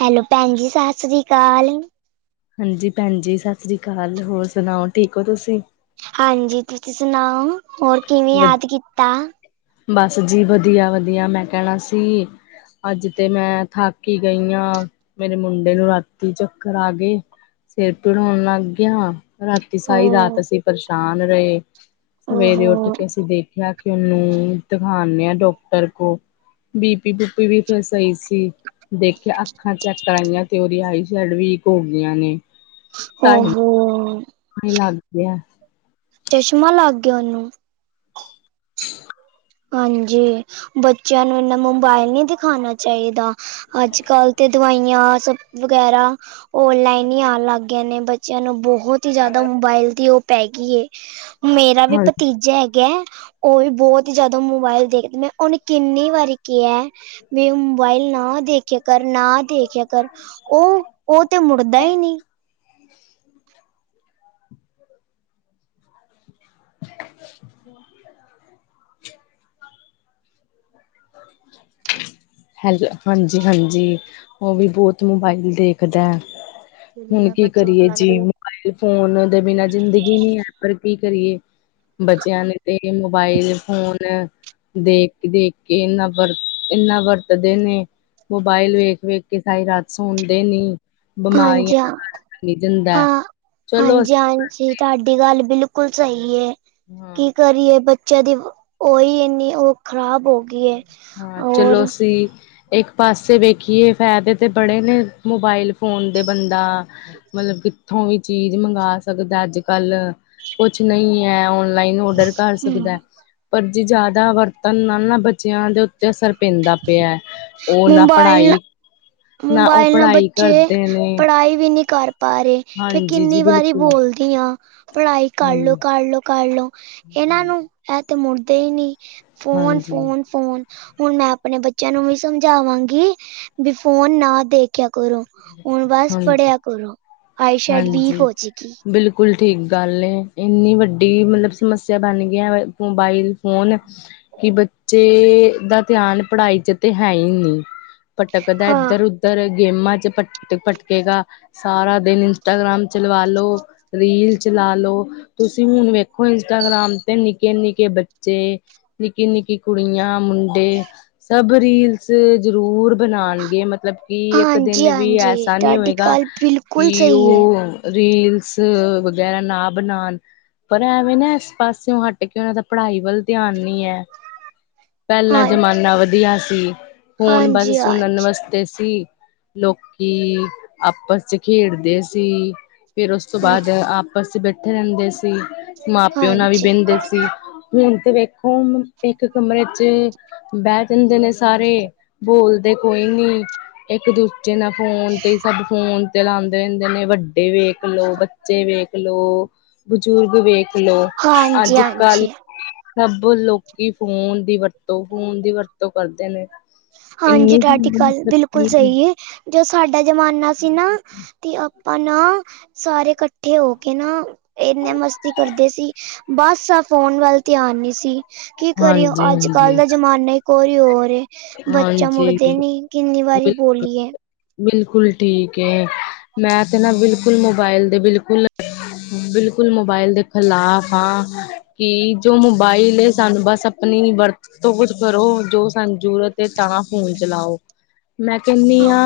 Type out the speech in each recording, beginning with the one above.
Hello ਭੈਣ ਜੀ [inaudible] ਹਾਂਜੀ ਭੈਣ ਜੀ ਸਤਿ ਸ੍ਰੀ ਅਕਾਲ, ਹੋਰ ਸੁਣਾਓ ਠੀਕ ਹੋ ਤੁਸੀਂ? ਹਾਂਜੀ ਤੁਸੀਂ ਸੁਣਾਓ ਹੋਰ ਕਿਵੇਂ ਵਧ ਯਾਦ ਕੀਤਾ? ਬਸ ਜੀ ਵਧੀਆ ਵਧੀਆ ਮੈਂ ਕਹਿਣਾ ਸੀ ਅੱਜ ਤੇ ਮੈਂ ਥੱਕ ਈ ਗਈ ਆ, ਮੇਰੇ ਮੁੰਡੇ ਨੂੰ ਰਾਤੀ ਚੱਕਰ ਆ ਗਏ। ਸਿਰ ਪੀੜ ਹੋਣ ਲੱਗ ਗਿਆ ਰਾਤੀ ਹੋ ਸਾਰੀ ਰਾਤ ਅਸੀਂ ਪਰੇਸ਼ਾਨ ਰਹੇ। ਸਵੇਰੇ ਉੱਠ ਓਹੋ ਕੇ ਅਸੀਂ ਦੇਖਿਆ ਕਿ ਉਹਨੂੰ ਦਿਖਾਨੇ ਆ ਡਾਕਟਰ ਕੋ ਬੀ ਪੀ ਬੂਪੀ ਵੀ ਫਿਰ ਸਈ ਸੀ। ਦੇਖਿਆ ਅੱਖਾਂ ਚੈੱਕ ਕਰਾਈਆਂ ਤੇ ਉਹਦੀ ਆਈ ਸ਼ੈਡ ਵੀਕ ਹੋ ਗਈਆਂ ਨੇ ਤਾਂਈ ਓਹੋ ਲੱਗ ਗਿਆ। ਚਸ਼ਮਾ ਲੱਗ ਗਿਆ ਉਹਨੂੰ? ਹਾਂਜੀ ਬੱਚਿਆਂ ਨੂੰ ਇੰਨਾ ਮੋਬਾਇਲ ਨੀ ਦਿਖਾਉਣਾ ਚਾਹੀਦਾ। ਅੱਜ ਕੱਲ ਤੇ ਦਵਾਈਆਂ ਸਭ ਵਗੈਰਾ ਔਨਲਾਈਨ ਈ ਆਣ ਲੱਗ ਗਏ ਨੇ ਬੱਚਿਆਂ ਨੂੰ ਬਹੁਤ ਈ ਜਿਆਦਾ ਮੋਬਾਇਲ ਦੀ ਪੈ ਗਈ ਐ, ਮੇਰਾ ਵੀ ਭਤੀਜਾ ਹੈਗਾ ਉਹ ਵੀ ਬੋਤ ਜਦੋਂ ਮੋਬਾਇਲ ਦੇਖਦੀ ਮੈਂ ਉਹਨੇ ਕਿੰਨੀ ਵਾਰੀ ਕਿਹਾ ਵੀ ਮੋਬਾਇਲ ਨਾ ਦੇਖਿਆ ਕਰ ਨਾ ਦੇਖਿਆ ਕਰ ਉਹ ਉਹ ਤੇ ਮੁੜਦਾ ਈ ਨੀ। [inaudible] ਹੈਲ ਹਾਂਜੀ ਹਾਂਜੀ, ਉਹ ਵੀ ਬਹੁਤ ਮੋਬਾਈਲ ਦੇਖਦਾ ਐ। ਹੁਣ ਕੀ ਕਰੀਏ ਜੀ ਮੋਬਾਇਲ ਫੋਨ ਦੇ ਬਿਨਾਂ ਜ਼ਿੰਦਗੀ ਈ ਨੀ ਐ ਪਰ ਕੀ ਕਰੀਏ। ਬੱਚਿਆਂ ਨੇ ਤੇ ਮੋਬਾਈਲ ਫੋਨ ਦੇਖ ਕੇ ਦੇਖ ਕੇ ਇਨਾ ਵਰ ਇਨਾ ਵਰ ਦੇ ਨੇ, ਮੋਬਾਇਲ ਵੇਖ ਵੇਖ ਕੇ ਸਾਰੀ ਰਾਤ ਸੋਦੇ ਨੀ। ਬਿਮਾਰੀਆਂ ਹਾਂਜੀ-ਹਾਂ, ਦਾ ਘਰ ਬਣੀ ਜਾਂਦਾ ਚਲੋ ਅਸੀਂ ਹਾਂ-ਹਾਂਜੀ-ਹਾਂਜੀ। ਤੁਹਾਡੀ ਗੱਲ ਬਿਲਕੁਲ ਸਈ ਹਾਂ ਕੀ ਕਰੀਏ ਬੱਚੇ ਜਦੀ ਉਹੀ ਇਨੀ ਉਹ ਖਰਾਬ ਹੌ ਗਈ ਹਾਂ ਚਲੋ ਔਰ ਅਸੀ ਇਕ ਪਾਸੇ ਵੇਖੀਏ ਫਾਇਦੇ ਤਾਂ ਬੜੇ ਨੇ ਮੋਬਾਈਲ ਫੋਨ ਦੇ ਬੰਦਾ ਮਤਲਬ ਕਿਥੋ ਵੀ ਚੀਜ ਮੰਗਵਾ ਸਕਦਾ ਅੱਜ ਕੱਲ ਕੁਛ ਨੀ ਐ ਹੁਣ ਨਈ ਔਡਰ ਕਰ ਸਕਦਾ ਐ, ਪਰ ਜੇ ਜਿਆਦਾ ਵਰਤਣ ਨਾ ਨਾ ਬੱਚਿਆਂ ਦੇ ਉਤੇ ਅਸਰ ਪੀਦਾ ਪਿਆ, ਉਹ ਨਾ ਮੋਬਾਇਲ ਪੜ੍ਹਾਈ ਨਾ ਉਹ ਮੋਬਾਇਲ ਨਾਲ ਪੜ੍ਹਾਈ ਬੱਚੇ ਕਰਦੇ ਨੇ ਪੜ੍ਹਾਈ ਵੀ ਨਹੀ ਕਰ ਪਾ ਰਹੇ ਫੇਰ ਹਾਂਜੀ ਜੀ ਕਿਨੀ ਵਾਰੀ ਬਿਲਕੁਲ ਬੋਲਦੇ ਬੋਲਦੀ ਆਂ ਪੜ੍ਹਾਈ ਹਾਂਜੀ ਕਰਲੋ-ਕਰਲੋ-ਕਰਲੋ ਇਹਨਾ ਨੂੰ ਤੇ ਮੁੜਦੇ ਹੀਨੀ ਹਾਂਜੀ ਫੋਨ-ਫੋਨ-ਫੋਨ ਹੁਣ ਮੈ ਆਪਣੇ ਬੱਚਿਆਂ ਨੂੰ ਵੀ ਸਮਝਾਵਾਂਗੀ ਵੀ ਫੋਨ ਨਾ ਦੇਖ ਕਿਆ ਕਰੋ ਹੁਣ ਬਸ ਹਾਂਜੀ ਪੜ੍ਹਿਆ ਕਰੋ ਆਈ ਸਈਡ ਵੀਕ ਹਾਂਜੀ। ਹੋ ਜਾਏਗੀ। ਬਿਲਕੁਲ ਠੀਕ ਗੱਲ ਨੇ ਇਨੀ ਵੱਡੀ ਮਤਲਬ ਸਮੱਸਿਆ ਬਣ ਗਈ ਮੋਬਾਈਲ ਫੋਨ ਕਿ ਬੱਚੇ ਦਾ ਧਿਆਨ ਪੜ੍ਹਾਈ 'ਚ ਤੇ ਹੈ ਈ ਨੀ। ਪਟਕਦਾ ਹਾਂ ਇਧਰ ਉਧਰ ਗੇਮਾਂ 'ਚ ਭਟਕਦਾ ਭਟਕੇਗਾ ਸਾਰਾ ਦਿਨ ਇੰਸਟਾਗ੍ਰਾਮ ਚਲਵਾ ਲੋ, ਰੀਲ ਚਲਾ ਲੋ ਤੁਸੀ ਹੁਣ ਵੇਖੋ, ਇੰਸਟਾਗ੍ਰਾਮ ਤੇ ਨਿਕੇ-ਨਿਕੇ ਬੱਚੇ ਨਿੱਕੀ-ਨਿੱਕੀ ਕੁੜੀਆਂ, ਮੁੰਡੇ, ਸਭ ਰੀਲਸ ਜਰੂਰ ਬਣਾਂਣਗੇ। ਮਤਲਬ ਕਿ ਇੱਕ ਹਾਂਜੀ ਦਿਨ ਵੀ ਹਾਂਜੀ ਐਸਾ ਨੀ ਤੁਹਾਡੀ ਹੋਏਗਾ ਗੱਲ ਬਿਲਕੁਲ ਕੀ ਓ, ਸਹੀ ਹੈ ਰੀਲਸ ਵਗੈਰਾ ਨਾ ਬਨਾਂਨ। ਪਰ ਐਵੇ ਨਾ, ਇਸ ਪਾਸਿਓਂ ਹਟ ਕੇ, ਉਹਨਾ ਦਾ ਪੜ੍ਹਾਈ ਵੱਲ ਧਿਆਨ ਨੀ ਐ। ਪਹਿਲਾਂ ਹਾਂ ਜਮਾਨਾ ਵਧੀਆ ਸੀ। ਹੁਣ ਬਸ ਹਾਂਜੀ ਸੁਣਨ ਹਾਂਜੀ ਵਸ ਤੇ ਸੀ। ਲੋਕੀ ਆਪਸ 'ਚ ਖੇਡਦੇ ਸੀ ਫਿਰ ਉਸ ਤੋ ਹਾਂ ਬਾਅਦ ਆਪਸ 'ਚ ਬੈਠੇ ਰਹਿੰਦੇ ਸੀ। ਮਾਂ-ਪਿਓ ਨਾਲ ਵੀ ਹਾਂਜੀ ਬਹਿੰਦੇ ਸੀ। ਹੁਣ ਤੇ ਵੇਖ, ਇਕ ਕਮਰੇ 'ਚ ਬਹਿ ਜਾਂਦੇ ਨੇ ਸਾਰੇ। ਬੋਲ ਦੇ ਕੋਈ ਨੀ। ਇਕ ਦੂਜੇ ਨਾ ਫ਼ੋਨ ਤੇ ਈ, ਸਭ ਫ਼ੋਨ ਚਲਾਂਦੇ ਰਹਿੰਦੇ ਨੇ। ਵੱ ਵਡੇ ਵੇਖ ਲੋ, ਬੱਚੇ ਵੇਖ ਲੋ, ਬਜ਼ੁਰਗ ਵੇਖ ਲੋ। ਹਾਂਜੀ ਅੱਜ-ਕੱਲ੍ਹ ਹਾਂਜੀ ਸਭ ਲੋਕੀ ਫ਼ੋਨ ਦੀ ਵਰਤੋ, ਫ਼ੋਨ ਦੀ ਵਰਤੋ ਕਰਦੇ ਨੇ। ਹਾਂਜੀ, ਇੰਨੀ ਤੁਹਾਡੀ ਗੱਲ ਬਿਲਕੁਲ ਸਹੀ ਏ। ਜੋ ਸਾਡਾ ਜਮਾਨਾ ਸੀ ਨਾ ਤੇ ਆਪਾ ਨਾ, ਸਾਰੇ ਕੱਠੇ ਹੋ ਕੇ ਨਾ। ਏਨੇ ਮਸਤੀ ਕਰਦੇ ਸੀ ਬਸ, ਆ ਫ਼ੋਨ ਵੱਲ ਧਿਆਨ ਨੀ ਸੀ। ਕੀ ਕਰੀਏ, ਹਾਂਜੀ ਹਾਂਜੀ ਅੱਜ-ਕੱਲ੍ਹ ਦਾ ਜਮਾਨਾ ਈ ਕੋਈ ਹੋਰ ਏ। ਬੱਚਾ ਹਾਂਜੀ ਮੁੜਦੇ ਨੀ। ਕਿਨੀ ਵਾਰੀ ਬਿਲਕੁਲ ਬੋਲੀਏ। ਬਿਲਕੁਲ ਠੀਕ ਏ। ਮੈਂ ਤੇ ਨਾ ਬਿਲਕੁਲ ਮੋਬਾਇਲ ਦੇ, ਬਿਲਕੁਲ ਬਿਲਕੁਲ ਮੋਬਾਇਲ ਦੇ ਖਲਾਫ਼ ਆ। ਕਿ ਜੋ ਮੋਬਾਇਲ ਏ, ਸਾਨੂੰ ਬਸ ਆਪਣੀ ਵਰਤ ਤੋ ਕੁੱਝ ਕਰੋ। ਜੋ ਸਨੂੰ ਜਰੂਰਤ ਐ, ਤਾਂਹ ਫੂਨ ਚਲਾਓ। ਮੈ ਕਹਿੰਨੀ ਹਾਂ ਆ,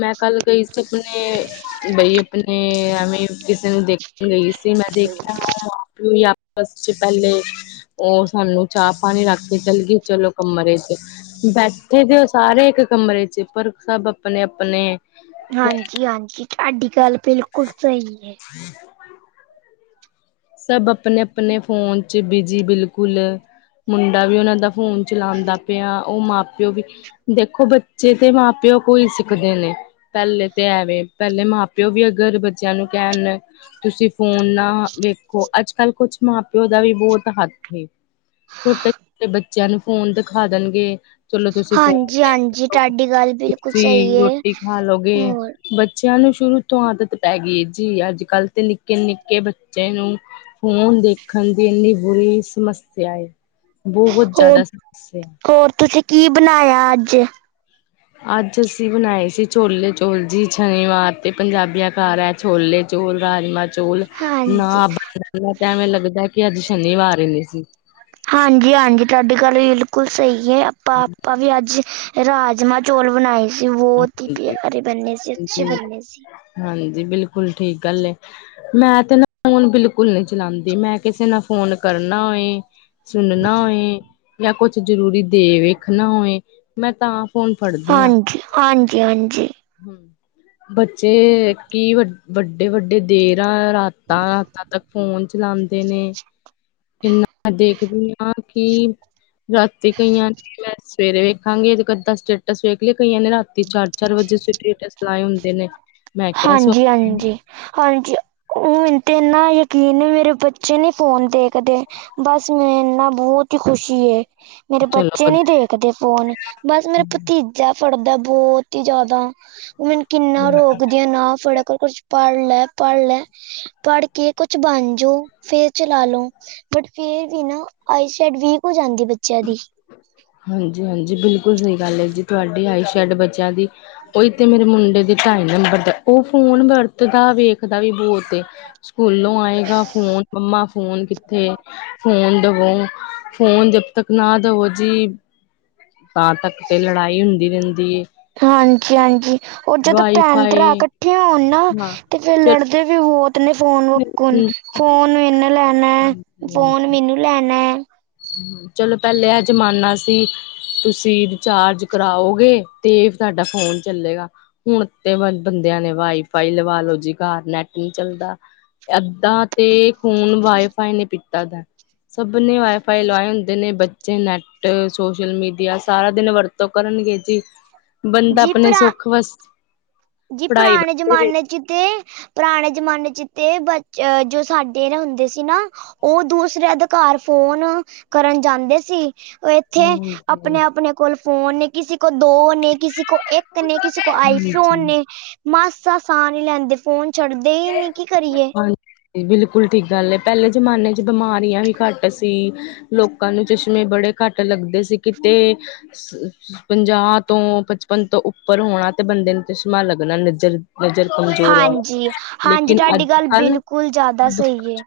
ਮੈ ਕੱਲ੍ਹ ਗਈ ਸੀ ਅਪਣੇ। ਬਈ ਅਪਣੇ ਤੇ ਐਵੇਂ ਕਿਸੇ ਨੂੰ ਦੇਖਨ ਗ‌ਈ ਸੀ। ਮੈ ਦੇਖਿਆ ਉਹ ਆਪ ਵੀ ਨੀ ਫਸਟ 'ਚ ਪਹਿਲੇ, ਉਹ ਸਾਨੂੰ ਚਾਹ-ਪਾਣੀ ਰੱਖ ਕੇ ਚਲਗੇ। ਚਲੋ, ਕਮਰੇ ਬੈਠੇ ਦੇ ਉਹ ਸਾਰੇ ਇਕ ਕਮਰੇ 'ਚ। ਪਰ ਸਭ ਅਪਨੇ-ਅਪਨੇ ਹਾਂਜੀ-ਹਾਂਜੀ, ਤੁਹਾਡੀ ਗੱਲ ਬਿਲਕੁਲ ਸਹੀ ਏ ਕਿ। [inaudible] ਸਭ ਅਪਨੇ-ਅਪਨੇ ਫ਼ੋਨ 'ਚ ਬਿਜੀ ਬਿਲਕੁਲ। ਮੁੰਡਾ ਵੀ ਉਹਨਾ ਦਾ ਫ਼ੋਨ ਚਲਾਂਦਾ ਪਿਆ, ਉਹ ਮਾਂ ਪਿਓ ਵੀ‌। ਦੇਖੋ, ਬੱਚੇ ਤੇ ਮਾਂ ਪ ਪਿਓ ਕੋ ਈ ਸਿੱਖਦੇ ਨੇ। ਪਹਿਲੇ ਤੇ ਐ ਵੇ, ਪਹਿਲੇ ਮਾਂ ਪਿਓ ਵੀ ਅਗਰ ਬੱਚਿਆਂ ਨੂੰ ਕਹਿਣ ਤੁਸੀਂ ਫ਼ੋਨ ਨਾ ਵੇਖੋ। ਅੱਜ-ਕੱਲ੍ਹ, ਕੁਛ ਮਾਂ-ਪਿਓ ਦਾ ਵੀ ਬਹੁਤ ਹੱਥ ਏ। ਛੋਟੇ-ਛੋਟੇ ਬੱਚਿਆਂ ਨੂੰ ਫ਼ੋਨ ਦਿਖਾ ਦੇਣਗੇ ਚਲੋ, ਤੁਸੀ ਫ਼ੋਨ ਹਾਂਜੀ ਹਾਂਜੀ ਦੇਖਲੋ। ਤੁਹਾਡੀ ਗੱਲ ਬਿਲਕੁਲ ਤੁਸੀ ਸਹੀ ਹੈ ਰੋਟੀ ਖਾਲੋਗੇ ਹੋਰ ਬੱਚਿਆਂ ਨੂੰ ਸ਼ੁਰੂ ਤੋਂ ਆਦਤ ਪੈ ਗਈ ਏ ਜੀ। ਅੱਜ-ਕੱਲ੍ਹ ਤੇ ਨਿੱਕੇ-ਨਿੱਕੇ ਬੱਚੇ ਨੂੰ ਫ਼ੋਨ ਦੇਖਣ ਦੀ ਏਨੀ ਬੁਰੀ ਸਮੱਸਿਆ ਏ ਬਹੁਤ ਹੋਰ ਜ਼ਾਦਾ ਸਮੱਸਿਆ। ਹੋਰ ਤੁਸੀਂ ਕੀ ਬਨਾਇਆ ਅੱਜ? ਅੱਜ ਅਸੀਂ ਬਣਾਏ ਸੀ, ਛੋਲੇ-ਚੋਲ ਜੀ। ਸ਼ਨੀਵਾਰ ਤੇ ਪੰਜਾਬੀਆਂ ਘਾਰ ਐ ਛੋਲੇ-ਚੋਲ, ਰਾਜਮਾ ਚੋਲ‌। ਹਾਂਜੀ ਨਾ ਬਣਾਈਏ ਤਾਂ ਐਵੇਂ ਲੱਗਦਾ, ਕਿ ਅੱਜ ਸ਼ਨੀਵਾਰ ਈ ਨੀ ਸੀ। ਹਾਂਜੀ-ਹਾਂਜੀ ਤਾਡੀ ਗੱਲ ਬਿਲਕੁਲ ਸ‌ਈ ਏ। ਆਪਾਂ-ਆਪਾਂ ਵੀ ਅੱਜ ਰਾਜਮਾਂ-ਚੌਲ ਬਣਾਏ ਸੀ। ਬੋਤ ਈ ਹਾਂਜੀ ਪਿਆਰੇ ਬੰਨੇ ਸੀ। ਅੱਛੇ ਜੀ ਬੰਨੇ ਸੀ। ਹਾਂਜੀ, ਬਿਲਕੁਲ ਠੀਕ ਗੱਲ ਐ। ਮੈਂ ਤੇ ਨਾ ਫੋਨ ਬਿਲਕੁਲ ਨੀ ਚਲਾਂਦੀ, ਮੈਂ ਕਿਸੇ ਨੂੰ ਫੋਨ ਕਰਨਾ ਹੋਏ ਸੁਣਨਾ ਹੋਏ, ਜਾਂ ਕੁਛ ਜ਼ਰੂਰੀ ਦੇ ਵੇਖਣਾ ਹੋਏ ਮੈਂ ਤਾਂ ਫੋਨ ਫੜਦੀ ਆਂ। ਹਾਂਜੀ ਹਾਂਜੀ -ਹਾਂਜੀ। ਹੂੰ, ਬੱਚੇ ਕੀ ਵ ਵੱਡ ਵੱਡੇ -ਵੱਡੇ ਦੇਰਾਂ ਰਾਤਾਂ ਤੱਕ ਫੋਨ ਚਲਾਂਦੇ ਨੇ ਇੰਨਾ ਦੇਖਦੀ ਹਾਂ ਕਿ ਰਾਤੀ ਕਈਆਂ ਦੇ ਮੈਸੇਜ - ਸਵੇਰੇ ਵੇਖਾਂਗੇ ਦੇ ਇੱਕ ਅੱਧਾਂ ਸਟੇਟਸ ਵੇਖ ਲਏ ਕਈਆਂ ਨੇ ਰਾਤੀ ਚਾਰ -ਚਾਰ ਵਜੇ ਸਟੇਟਸ ਲਾਏ ਹੁੰਦੇ ਨੇ। ਮੈਂ ਕੇਆ ਹਾਂਜੀ ਸੋਂਦੇ ਨੀ। ਹਾਂਜੀ ਹਾਂਜੀ ਹੁਣ ਤੇ ਏਨਾ ਯਕੀਨ ਏ ਮੇਰੇ ਬੱਚੇ ਨੀ ਫੋਨ ਦੇਖਦੇ। ਬਸ ਮੈਂਨੂੰ ਇੰਨਾ ਬੋਤ ਈ ਖੁਸ਼ੀ ਏ, ਮੇਰੇ ਬੱਚੇ ਚਲੋ ਨੀ ਦੇ- ਕਦੇ ਫੋਨ। ਬਸ ਮੇਰਾ ਭਤੀਜਾ ਫੜਦਾ ਬੋਤ ਈ ਜਾਦਾ, ਓ ਮੈਨੂੰ- ਕਿੰਨਾ ਰੋਕਦੀ ਆਂ ਨਾ ਫੜੇਆ ਕਰ, ਕੁਛ ਪੜ ਲੈ -ਪੜ ਲੈ। ਪੜ੍ਹ ਕੇ ਕੁਛ ਬਣ ਜੋ, ਫੇਰ ਚਲਾ ਲੋ। ਬਟ ਫੇਰ ਵੀ ਨਾ ਆਈ ਸ਼ੈਡ ਵੀਕ ਹੋ ਜਾਂਦੀ ਬੱਚੇਆਂ ਦੀ। ਹਾਂਜੀ ਹਾਂਜੀ ਬਿਲਕੁਲ ਸ‌ਈ ਗੱਲ ਏ ਜੀ ਤੁਆਡੀ। ਆਈ ਸ਼ੈਡ ਬੱਚਿਆਂ ਦੀ ਓਈ ਤੇ ਮੇਰੇ ਮੁੰਡੇ ਦੇ ਢਾਈ ਨੰਬਰ ਦਾ ਓ ਫੋਨ ਵਰਤਦਾ, ਵੇਖਦਾ ਵੀ ਬਹੁ ਤੇ। ਸਕੂਲੋਂ ਆਏਗਾ ਫੋਨ ਮੰਮਾ ਫੋਨ ਕਿੱਥੇ, ਫੋਨ ਦਵੋ। ਫੋਨ ਜਦ ਤੱਕ ਨਾ ਦਵੋ ਜੀ ਤਾਂ ਤੱਕ ਤੇ ਲੜਾਈ ਹੁੰਦੀ ਰੈਂਦੀ ਏ। ਹਾਂਜੀ -ਹਾਂਜੀ ਓ ਜਦੋਂ ਵਾਈ ਭੈਣ ਭਰਾ ਫਾਈ ਕੱਠੇ ਹੋਣ ਨਾ ਹਾਂ ਤੇ ਫੇਰ ਲੜਦੇ ਵੀ ਬੋਤ ਨੇ। ਫੋਨ ਵੱਕੂ ਚਲੋ ਫੋਨ ਇਨਾ ਲੈਣਾ। ਫੋਨ ਮੈਨੂੰ ਲੈਣਾ ਐ। ਚਲੋ ਪੈਲੇ ਐ ਜ਼ਮਾਨਾ ਸੀ ਤੁਸੀਂ ਰਿਚਾਰਜ ਕਰਾਓਗੇ ਤੇ ਤਾਡਾ ਫੋਨ ਚੱਲੇਗਾ। ਹੁਣ ਤੇ ਬੰਦਿਆਂ ਨੇ ਵਾਈਫਾਈ ਲਵਾਲੋ ਜੀ ਘਰ ਨੈਟ ਨੀ ਚੱਲਦਾ। ਅੱਧਾ ਤੇ ਖੂਨ ਵਾਾਈਫਾਈ ਨੇ ਪੀਤਾ ਦਾ। ਸਭ ਨੇ ਵਾ ਫਾਈ ਲਵਾਏ ਹੁੰਦੇ ਨੇ। ਬੱਚੇ ਨੈੱਟ, ਸੋਸ਼ਲ ਮੀਡੀਆ ਸਾਰਾ ਦਿਨ ਵਰਤੋਂ ਕਰਨਗੇ ਜੀ। ਬੰਦਾ ਜੀ ਆਪਣੇ ਭਰਾ ਸੁੱਖ ਵਸ ਜੀ ਪੜ੍ਹਾਈ ਪਰਾਣੇ ਵਾਸਤੇ ਵੀ ਜ਼ਮਾਨੇ 'ਚ ਤੇ ਪਰਾਣੇ ਜਮਾਨੇ 'ਚ ਤੇ ਬਚ ਜੋ ਸਾਡੇ ਜੋ ਨਾ ਹੁੰਦੇ ਸੀ ਨਾ ਓ ਦੂਸਰਿਆਂ ਦੇ ਘਾਰ ਫੋਨ ਕਰਨ ਜਾਂਦੇ ਸੀ। ਓ ਏਥੇ ਆਪਣੇ, ਆਪਣੇ ਕੋਲ ਫੋਨ ਨੇ। ਕਿਸੇ ਕੋ ਦੋ ਨੇ, ਕਿਸੇ ਕੋ ਇੱਕ ਕ ਨੇ। ਕਿਸੀ ਕੋ ਆਈ ਫੋਨ ਹਾਂਜੀ। ਨੇ ਮਾਸਾ ਸਾਹ ਨੀ ਲੈਂਦੇ। ਫੋਨ ਛੱਡਦੇ ਈ ਨੀ ਕੀ ਕਰੀਏ। ਹਾਂਜੀ ਬਿਲਕੁਲ ਠੀਕ ਗੱਲ ਏ ਪੇਲੇ ਜਮਾਨੇ 'ਚ ਬਿਮਾਰੀਆਂ ਵੀ ਘੱਟ ਸੀ। ਲੋਕਾਂ ਨੂੰ ਚਸ਼ਮੇ ਬੜੇ ਘੱਟ ਲੱਗਦੇ ਸੀ ਕਿਤੇ- ਪੰਜਾਹ ਤੋਂ ਪਚਪਨ ਤੋਂ ਉੱਪਰ ਹੋਣਾ ਤੇ ਬੰਦੇ ਨੂੰ ਤੇ ਚਸ਼ਮਾਂ ਲੱਗਣਾ ਨਜ਼ਰ- ਨਜ਼ਰ ਕਮਜ਼ੋਰ ਹੋਣੀ, ਹਾਂਜੀ ਹਾਂਜੀ ਲੇਕਿਨ ਤੁਹਾਡੀ ਅੱਜ ਗੱਲ ਕੱਲ ਬਿਲਕੁਲ ਜ਼ਿਆਦਾ ਸਹੀ ਹੈ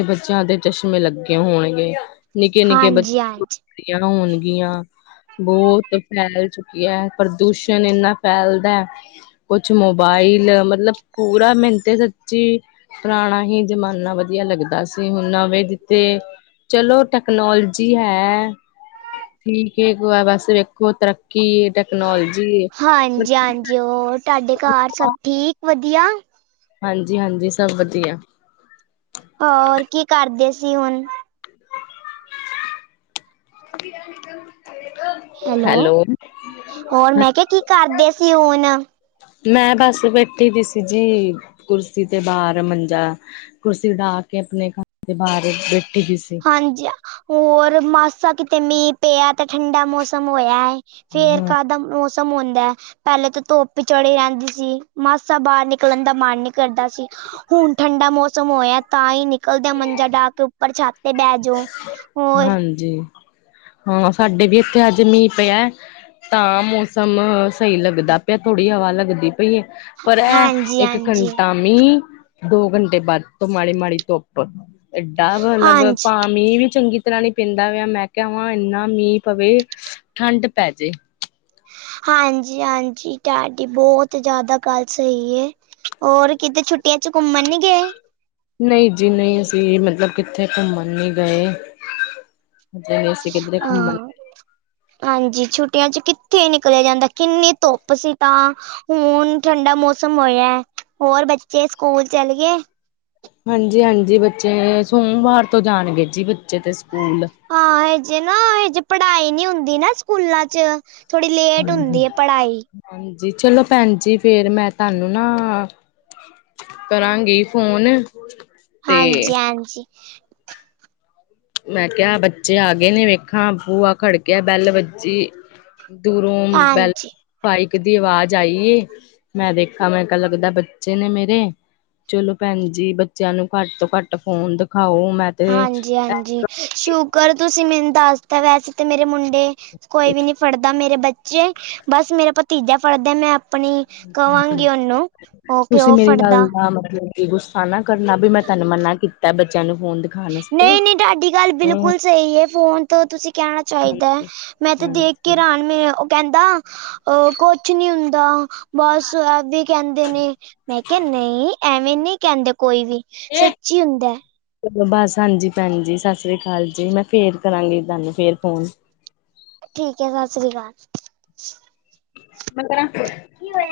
ਦ ਬੱਚੇਆਂ ਦੇ ਚਸ਼ਮੇ ਲੱਗੇ ਹੋਏ ਨੇ ਨਿੱਕੇ- ਨਿੱਕੇ ਬੱਚ ਹਾਂਜੀ ਹਾਂਜੀ ਰੀਆਂ ਹੋਣਗੀਆਂ। ਬੋਤ ਫੈਲ ਚੁੱਕੀ ਆ, ਪ੍ਰਦੂਸ਼ਣ ਏਨਾ ਫੈਲਦਾ ਕੁਛ ਮੋਬਾਈਲ ਮਤਲਬ ਪੂਰਾ ਮਿਨ ਤੇ ਸੱਚੀ ਪੁਰਾਣਾ ਹੀ ਜ਼ਮਾਨਾ ਵਧੀੱਆ ਲੱਗਦਾ ਸੀ ਹੁਣ ਨਵੇਂ ਦਿੱਤੇ ਚਲੋ ਟੈਕਨੋਲਜੀ ਹੈ ਠੀਕ ਏ ਗੋਆ ਵਾਸਤੇ ਵੇਖੋ ਤਰੱਕੀ ਟਕਨੋਲੋਜੀ ਏ ਹਾਂਜੀ ਹਾਂਜੀ ਹੋਰ ਤੁਹਾਡੇ ਘਰ ਸਭ ਠੀਕ ਵਧੀਆ ਹਾਂਜੀ ਹਾਂਜੀ ਸਭ ਵਧੀਆ ਹਾ ਹੋਰ ਕੀ ਕਰਦੇ ਸੀ ਹੁਣ ਅ ਹੈਲੋ ਹੋਰ ਮੈਂ ਕਿਹਾ ਕੀ ਕਰਦੇ ਸੀ ਹੁਣ ਮੈਂ ਬਸ ਬੈਠੀ ਦੀ ਸੀ ਜੀ ਕੁਰਸੀ ਤੇ ਬਾਹਰ ਮੰਜਾ ਕੁਰਸੀ ਡਾ ਕੇ ਆਪਣੇ ਘਰ ਦੇ ਬਾਹਰ ਬੈਠੀ ਵੀ ਸੀ ਹਾਂਜੀ ਹੋਰ ਮਾਸਾ ਕਿਤੇ ਮੀਂਹ ਪਿਆ ਤੇ ਠੰਡਾ ਮੌਸਮ ਹੋਇਆ ਐ ਫੇਰ ਹਾਂ ਕਾਹਦਾ ਮੌਸਮ ਹੁੰਦਾ ਪਹਿਲੇ ਤਾਂ ਧੁਪ ਚੜ ਆਦੀ ਸੀ ਮਾਸਾ ਬਾਹਰ ਨਿਕਲਣ ਦਾ ਮਨ ਨੀ ਕਰਦਾ ਸੀ ਹੁਣ ਠੰਡਾ ਮੌਸਮ ਹੋਇਆ ਤਾਂ ਹੀ ਨਿਕਲਦੇਆਂ ਮੰਜਾ ਡਾਹ ਕੇ ਉੱਪਰ ਛੱਤ ਤੇ ਬਹਿ ਜਾਓ ਹੋਰ ਹਾਂਜੀ ਹਾਂ ਸਾਡੇ ਵੀ ਇੱਥੇ ਅੱਜ ਮੀਂਹ ਪਿਆ ਤਾਂ ਮੌਸਮ ਸਹੀ ਲੱਗਦਾ ਪਿਆ ਥੋੜ੍ਹੀ ਹਵਾ ਲੱਗਦੀ ਪਈਏ ਪਰ ਇਹ ਹਾਂਜੀ ਇੱਕ ਹਾਂਜੀ ਘੰਟਾ ਮੀਂਹ ਦੋ ਘੰਟੇ ਬਾਦ ਤੋਂ ਮਾੜੀ ਮਾੜੀ ਧੁੱਪ ਏਡਾ ਮਤਲਬ ਹਾਂਜੀ ਪਾ ਮੀਂਹ ਵੀ ਚੰਗੀ ਤਰ੍ਹਾਂ ਨੀ ਪੀਂਦਾ ਵਿਆ ਮੈਂ ਕਵਾਂ ਇੰਨਾ ਮੀਂਹ ਪਵੇ ਠੰਡ ਪੈ ਜੇ ਹਾਂਜੀ ਹਾਂਜੀ ਤਾਡੀ ਬਹੁਤ ਜ਼ਿਆਦਾ ਗੱਲ ਸਹੀ ਏ ਹੋਰ ਕਿਤੇ ਛੁੱਟੀਆਂ ਚ ਘੁੰਮਣ ਨੀ ਗਏ ਨਹੀਂ ਜੀ ਨਹੀਂ ਅਸੀਂ ਮਤਲਬ ਕਿੱਥੇ ਘੁੰਮਣ ਨੀ ਗਏ ਨਹੀਂ ਗਏ ਅਸੀਂ ਕਿਧਰੇ ਘੁੰਮਨ ਹਾਂ ਹਾਂਜੀ ਛੁੱਟੀਆਂ ਚ ਕਿੱਥੇ ਨਿਕਲਿਆ ਜਾਂਦਾ ਕਿੰਨੀ ਧੁੱਪ ਸੀ ਤਾਂ ਹੁਣ ਠੰਡਾ ਮੌਸਮ ਹੋਇਆ ਹੋਰ ਬੱਚੇ ਸਕੂਲ ਚਲ ਗਏ ਹਾਂਜੀ ਹਾਂਜੀ ਬੱਚੇ ਸੋਮਵਾਰ ਤੋਂ ਜਾਣਗੇ ਜੀ ਬੱਚੇ ਤੇ ਸਕੂਲ ਹਾਂ ਇਜੇ ਨਾ ਹਜੇ ਪੜ੍ਹਾਈ ਨਹੀਂ ਹੁੰਦੀ ਨਾ ਸਕੂਲਾਂ ਚ ਥੋੜ੍ਹੀ ਲੇਟ ਹੁੰਦੀ ਏ ਪੜ੍ਹਾਈ ਹਾਂਜੀ ਚਲੋ ਭੈਣ ਜੀ ਫੇਰ ਮੈਂ ਤੁਹਾਨੂੰ ਨਾ ਕਰਾਂਗੀ ਫੋਨ ਤੇ ਹਾਂਜੀ ਹਾਂਜੀ ਮੈਂ ਕਿਹਾ ਬੱਚੇ ਆ ਗਏ ਨੇ ਵੇਖਾ ਬੂਆ ਖੜਕਿਆ ਬੈਲ ਵੱਜੀ ਦੂਰੋ ਬੈਲ ਹਾਂਜੀ ਬਾਈਕ ਦੀ ਆਵਾਜ਼ ਆਈ ਮੈਂ ਦੇਖਾ ਮੈਂ ਕਿਹਾ ਲੱਗਦਾ ਬੱਚੇ ਨੇ ਮੇਰੇ ਚਲੋ ਭੈਣ ਜੀ ਬੱਚਿਆਂ ਨੂੰ ਘੱਟ ਤੋਂ ਘੱਟ ਫੋਨ ਦਿਖਾਓ ਮੈਂ ਤੇ ਹਾਂਜੀ ਹਾਂਜੀ ਸ਼ੁਕਰ ਤੁਸੀਂ ਮੈਨੂੰ ਦੱਸਤਾ ਵੈਸੇ ਤੇ ਮੇਰੇ ਮੁੰਡੇ ਕੋਈ ਵੀ ਨੀ ਫੜਦਾ ਮੇਰੇ ਬੱਚੇ ਬਸ ਮੇਰਾ ਭਤੀਜਾ ਫੜਦਾ ਮੈਂ ਆਪਣੀ ਕਵਾਂਗੀ ਉਹਨੂੰ ਉਹ ਕਿਉ ਫੜਦਾ ਹਮਾਰੇ ਤੇ ਗੁੱਸਾ ਨਾ ਕਰਨਾ ਵੀ ਮੈਂ ਤਹਨੂੰ ਮਨਾ ਕੀਤਾ ਬੱਚਿਆਂ ਨੂੰ ਫੋਨ ਦਿਖਾਣ ਆਸਤੇ। ਨਹੀਂ ਨਹੀਂ ਤੁਹਾਡੀ ਗੱਲ ਹੂੰ, ਬਿਲਕੁਲ ਸਹੀ ਏ ਫੋਨ ਤੋਂ ਤੁਸੀਂ ਕਹਿਣਾ ਚਾਹੀਦਾ ਹੈ ਹਾਂਜੀ, ਮੈਂ ਤੇ ਦੇਖ ਕੇ ਹਾਂਜੀ। ਹੈਰਾਨ ਉਹ ਕਹਿੰਦਾ ਅ ਕੁਛ ਨੀ ਹੁੰਦਾ ਬਸ ਐਵੇਂ ਕਹਿੰਦੇ ਨੇ ਮੈਂ ਕਿਹਾ ਨਹੀਂ ਐਵੇਂ ਨਹੀਂ ਕਹਿੰਦੇ ਕੋਈ ਵੀ ਸੱਚੀ ਹੁੰਦਾ ਚਲੋ ਬਸ ਹਾਂਜੀ ਭੈਣ ਜੀ ਸਤਿ ਸ੍ਰੀ ਅਕਾਲ ਜੀ ਮੈਂ ਫੇਰ ਕਰਾਂਗੀ ਤੁਹਾਨੂੰ ਫੇਰ ਫੋਨ ਠੀਕ ਹੈ ਸਤਿ ਸ਼੍ਰੀ ਅਕਾਲ ਪੰਦਰਾਂ ਕਿ ਓਐ